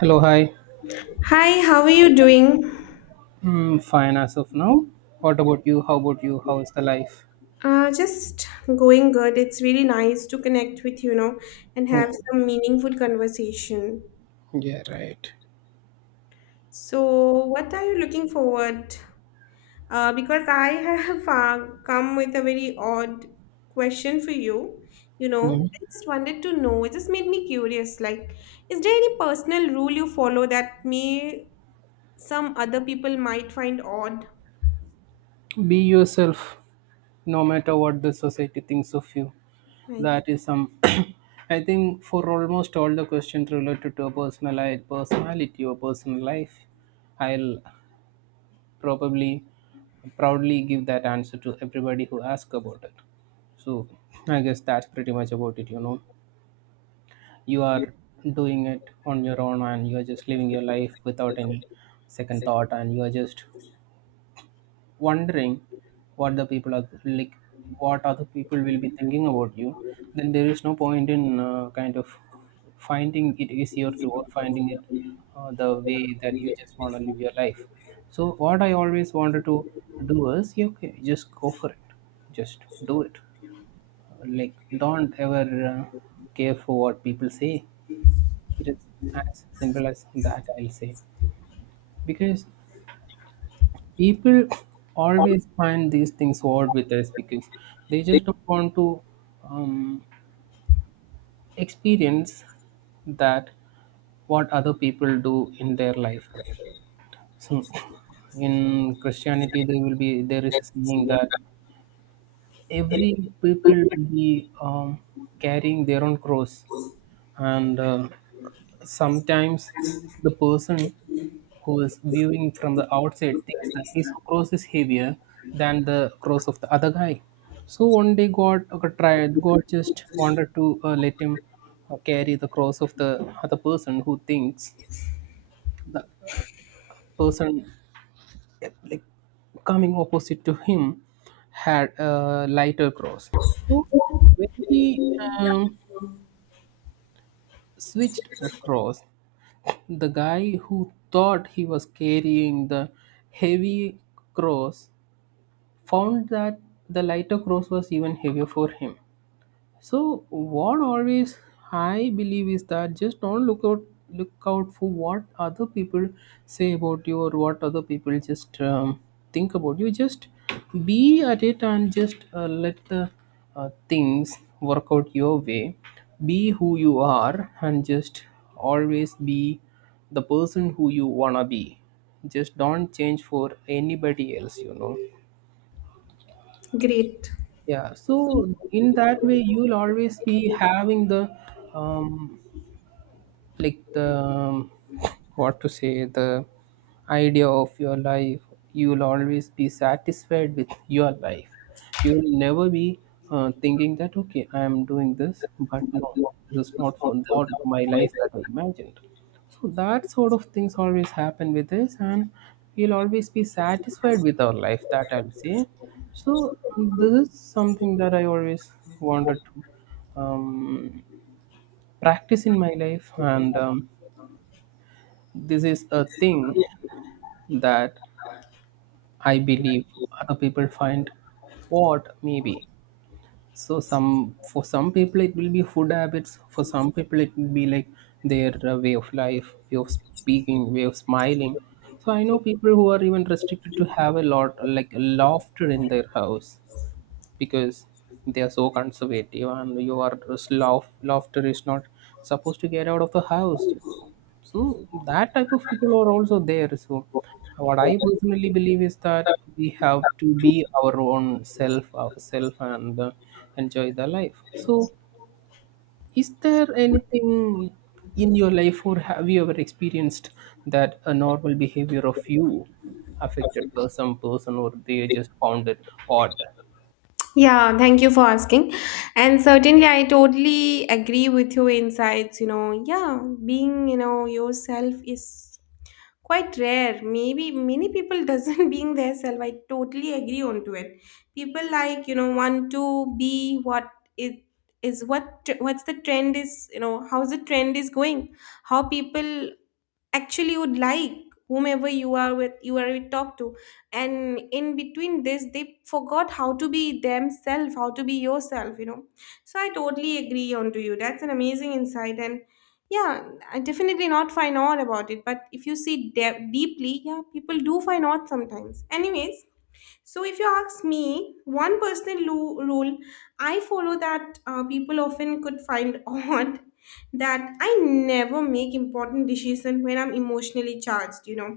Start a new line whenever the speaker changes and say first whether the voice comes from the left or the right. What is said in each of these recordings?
right: Hello, hi.
left: Hi, how are you doing?
right: Mm, fine as of now. What about you? How about you? How is the life?
left: Just going good. It's really nice to connect with and have
right: Yeah,
left: some meaningful conversation.
right: yeah right.
left: So, what are you looking forward? Because I have come with a very odd question for you. You know,
right: Mm.
left: I just wanted to know. It just made me curious. Like, is there any personal rule you follow that may some other people might find odd?
right: Be yourself, no matter what the society thinks of you.
left: Nice.
right: That is some. I think for almost all the questions related to a personal life, personality or personal life, I'll probably proudly give that answer to everybody who asks about it. So I guess that's pretty much about it, you know. You are doing it on your own, and you are just living your life without any second thought, and you are just wondering what the people are like, what other people will be thinking about you. Then there is no point in kind of finding it easier to, or finding it the way that you just want to live your life. So what I always wanted to do is, you okay, just go for it, just do it. Like, don't ever uh, care for what people say. It is as simple as that, I'll say. Because people always find these things odd with us, because they just don't want to um, experience that, what other people do in their life, right? So in Christianity, there will be there is a saying that every people will be carrying their own cross. And sometimes the person who is viewing from the outside thinks that his cross is heavier than the cross of the other guy. So one day God okay, tried, God just wanted to let him carry the cross of the other person, who thinks the person coming opposite to him had a lighter cross. So when he um, switched the cross, the guy who thought he was carrying the heavy cross found that the lighter cross was even heavier for him. So what always I believe is that just don't look out for what other people say about you, or what other people just think about you. Just be at it, and just let the things work out your way. Be who you are, and just always be the person who you wanna be. Just don't change for anybody else. You know
left: Great.
right: yeah so in that way, you'll always be having the um, like the what to say, the idea of your life. You will always be satisfied with your life. You will never be thinking that, okay, I am doing this, but no, this is not for, not my life that I imagined. So that sort of things always happen with us, and we'll always be satisfied with our life, that I'll say. So this is something that I always wanted to um, practice in my life, and this is a thing that I believe other people find, what maybe. So some, for some people it will be food habits. For some people it will be like their way of life, way of speaking, way of smiling. So I know people who are even restricted to have a lot, like a lofted in their house, because they are so conservative, and you are lofter is not supposed to get out of the house. So that type of people are also there. So what I personally believe is that we have to be our own self, ourself, and enjoy the life. So is there anything in your life, or have you ever experienced that a normal behavior of you affected by some person, or they just found it odd?
left: Yeah, thank you for asking. And certainly, I totally agree with your insights. You know, yeah, being, yourself is quite rare. Maybe many people doesn't being their self. I totally agree on to it. People like, want to be what it is, what what's the trend is, how's the trend is going, how people actually would like whomever you are with, talk to. And in between this they forgot how to be themselves, how to be yourself, you know. So I totally agree on to you. That's an amazing insight, and yeah. I definitely not find out about it, but if you see deeply, yeah, people do find out sometimes. Anyways, so if you ask me, one personal rule I follow that people often could find odd, that I never make important decision when I'm emotionally charged. You know,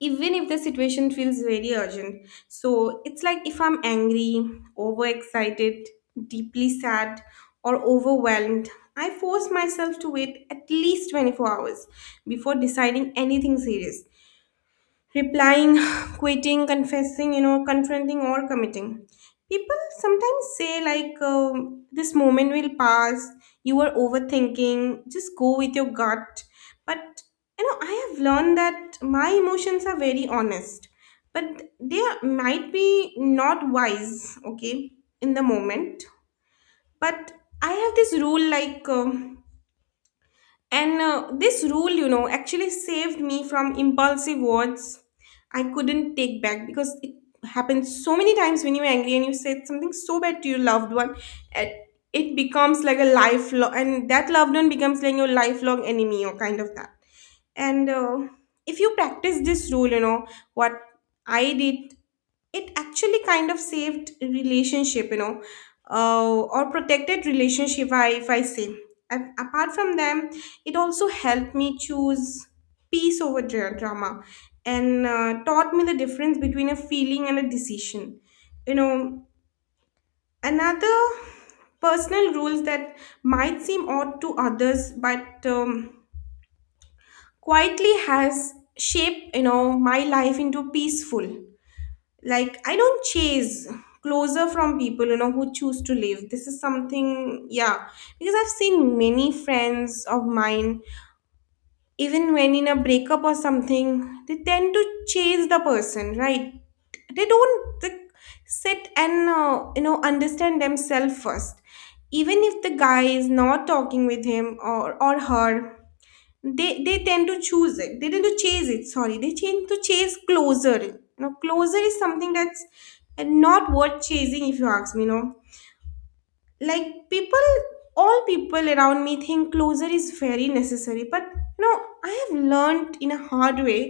left: even if the situation feels very urgent. So it's like, if I'm angry, overexcited, deeply sad, or overwhelmed, I force myself to wait at least 24 hours before deciding anything serious: replying, quitting, confessing, you know, confronting or committing. People sometimes say, like, this moment will pass, you are overthinking, just go with your gut. But, you know, I have learned that my emotions are very honest, but might be not wise, okay, in the moment. But I have this rule like, and this rule, you know, actually saved me from impulsive words I couldn't take back, because it happens so many times when you're angry and you said something so bad to your loved one, it, it becomes like a lifelong, and that loved one becomes like your lifelong enemy or kind of that. And if you practice this rule, you know, what I did, it actually kind of saved relationship, you know, or protected relationship, if I say. Apart from them, it also helped me choose peace over drama, and taught me the difference between a feeling and a decision, you know. Another personal rules that might seem odd to others but, quietly has shaped, you know, my life into peaceful. Like, I don't chase closer from people, you know, who choose to leave. This is something, yeah, because I've seen many friends of mine, even when in a breakup or something, they tend to chase the person, right? They don't, like, sit and you know, understand themselves first. Even if the guy is not talking with him or her, they tend to choose it, they tend to chase it, sorry, they tend to chase closer. You know, closer is something that's not worth chasing, if you ask me, you know. Like, people, all people around me think closure is very necessary, but, you know, I have learned in a hard way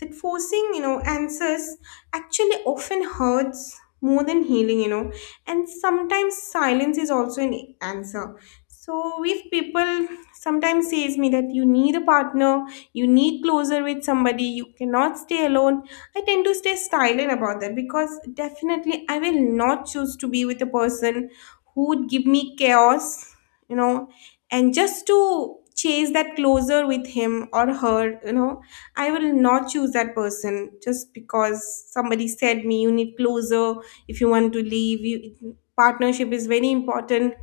left: that forcing, you know, answers actually often hurts more than healing, you know. And sometimes silence is also an answer. So if people sometimes says me that you need a partner, you need closure with somebody, you cannot stay alone, I tend to stay silent about that, because definitely I will not choose to be with a person who would give me chaos, you know, and just to chase that closer with him or her, you know, I will not choose that person just because somebody said me you need closer. If you want to leave. You, partnership is very important.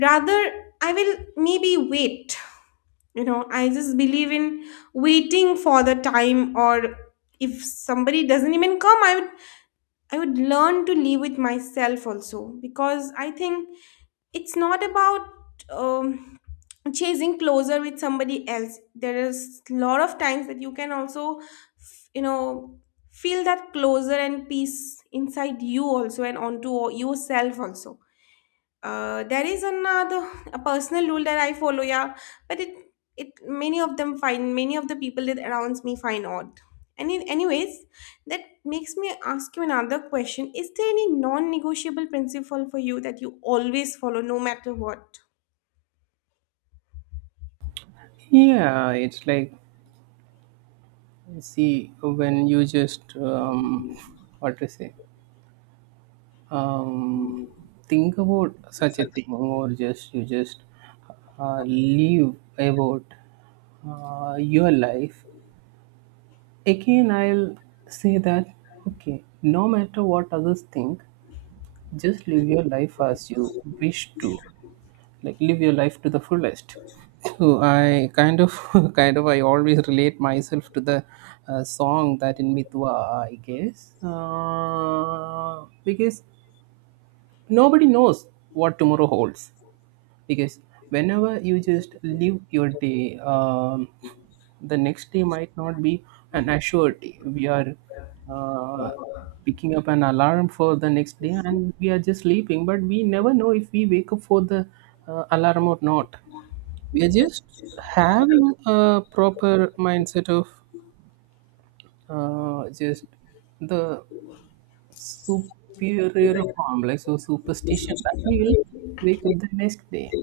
left: Rather, I will maybe wait. You know, I just believe in waiting for the time, or if somebody doesn't even come, I would learn to live with myself also, because I think it's not about, um, chasing closer with somebody else. There is a lot of times that you can also, you know, feel that closer and peace inside you also and onto yourself also. There is another a personal rule that I follow, yeah, but it, many of them find, many of the people that around me find odd. And anyways, that makes me ask you another question: is there any non-negotiable principle for you that you always follow, no matter what?
right: Yeah, it's like, see, when you just what to say, um, think about such a thing, or just you just leave about your life, again, I'll say that, okay, no matter what others think, just live your life as you wish to, like live your life to the fullest. So I kind of kind of I always relate myself to the song that in mitwa, I guess, because nobody knows what tomorrow holds. Because whenever you just live your day, the next day might not be an assured day. We are uh, picking up an alarm for the next day, and we are just sleeping, but we never know if we wake up for the alarm or not. We are just having a proper mindset of just the superior complex or superstition that we will wake up the next day.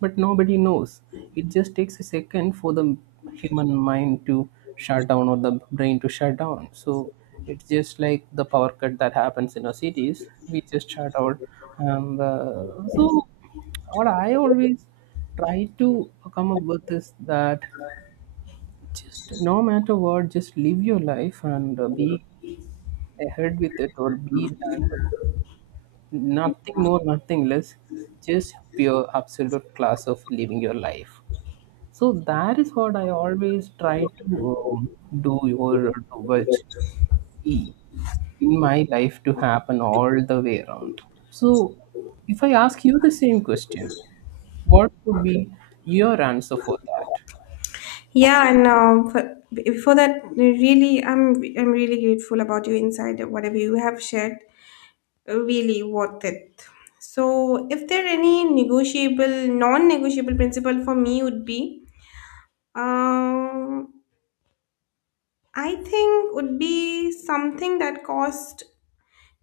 right: But nobody knows. It just takes a second for the human mind to shut down, or the brain to shut down. So it's just like the power cut that happens in our cities. We just shut out. And so, what I always try to come up with is that, just no matter what, just live your life, and be ahead with it, or be done with, nothing more nothing less, just pure absolute class of living your life. So that is what I always try to do, or to watch, see in my life to happen all the way around. So if I ask you the same question, what would be your answer for that?
left: Yeah, and for that, really, I'm really grateful about your insight. Whatever you have shared, really worth it. So, if there any non-negotiable principle for me would be, Um, I think would be something that cost,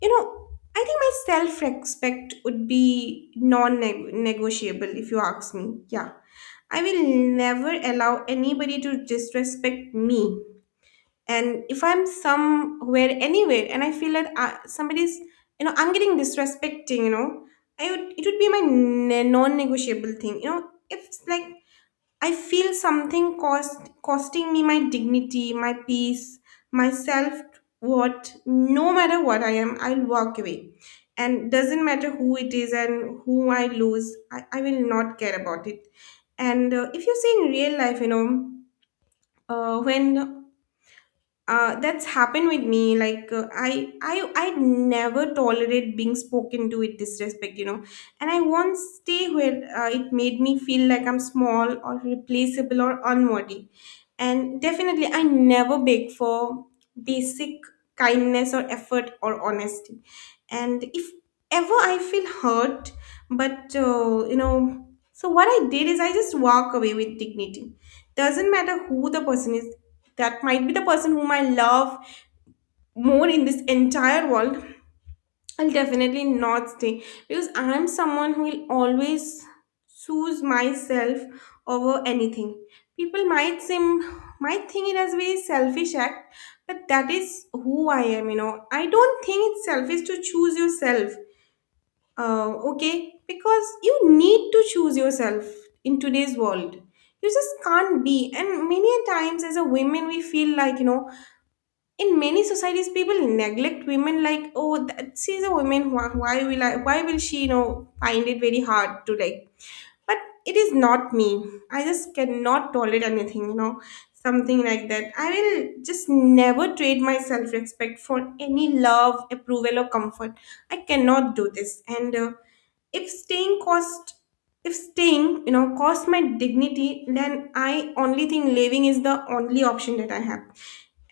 left: you know, I think my self-respect would be non-negotiable, if you ask me. Yeah. I will never allow anybody to disrespect me. And if I'm somewhere, anywhere, and I feel that, somebody's, you know, I'm getting disrespecting, you know, it would be my non-negotiable thing. You know, if it's like I feel something costing me my dignity, my peace, my self worth. No matter what I am, I'll walk away. And doesn't matter who it is and who I lose, I will not care about it. And if you see in real life, you know, when that's happened with me, like I never tolerate being spoken to with disrespect, you know, and I won't stay where it made me feel like I'm small or replaceable or unworthy. And definitely I never beg for basic kindness or effort or honesty. And if ever I feel hurt, but you know, so what I did is I just walk away with dignity. Doesn't matter who the person is. That might be the person whom I love more in this entire world. I'll definitely not stay, because I'm someone who will always choose myself over anything. People might think it as a very selfish act, but that is who I am, you know. I don't think it's selfish to choose yourself. Okay, because you need to choose yourself in today's world. You just can't be. And many a times, as a women, we feel like, you know, in many societies, people neglect women, like, oh, that, she's a woman. Why, why will she, you know, find it very hard to like? But it is not me. I just cannot tolerate anything, you know, something like that. I will just never trade my self respect for any love, approval, or comfort. I cannot do this. And if staying cost, if staying, you know, cost my dignity, then I only think leaving is the only option that I have.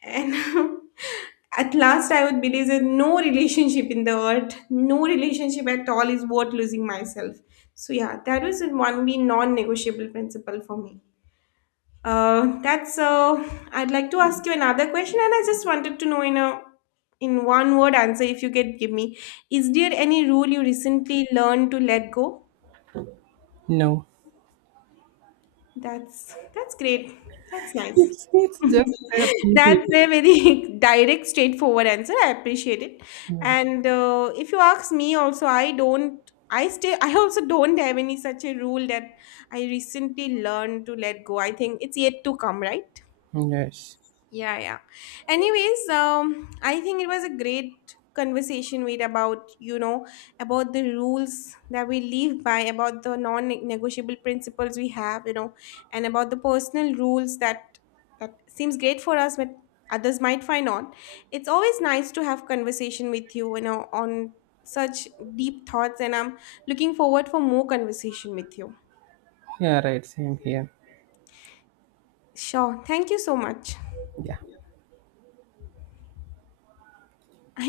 left: And at last, I would believe that no relationship in the earth, no relationship at all is worth losing myself. So yeah, that was one be non-negotiable principle for me. That's so. I'd like to ask you another question, and I just wanted to know in a in one word answer if you could give me. Is there any rule you recently learned to let go?
right: No.
left: That's great. That's nice.
right: It's, it's just that easy.
left: That's a very direct, straightforward answer. I appreciate it.
right: Yeah.
left: And if you ask me, also, I don't. I stay. I also don't have any such a rule that I recently learned to let go. I think it's yet to come, right?
right: Yes.
left: Yeah, yeah. Anyways, I think it was a great conversation with about, you know, about the rules that we live by, about the non-negotiable principles we have, you know, and about the personal rules that seems great for us, but others might find odd. It's always nice to have conversation with you, you know, on such deep thoughts, and I'm looking forward for more conversation with you.
right: Yeah, right, same here.
left: Sure. Thank you so much.
right: Yeah.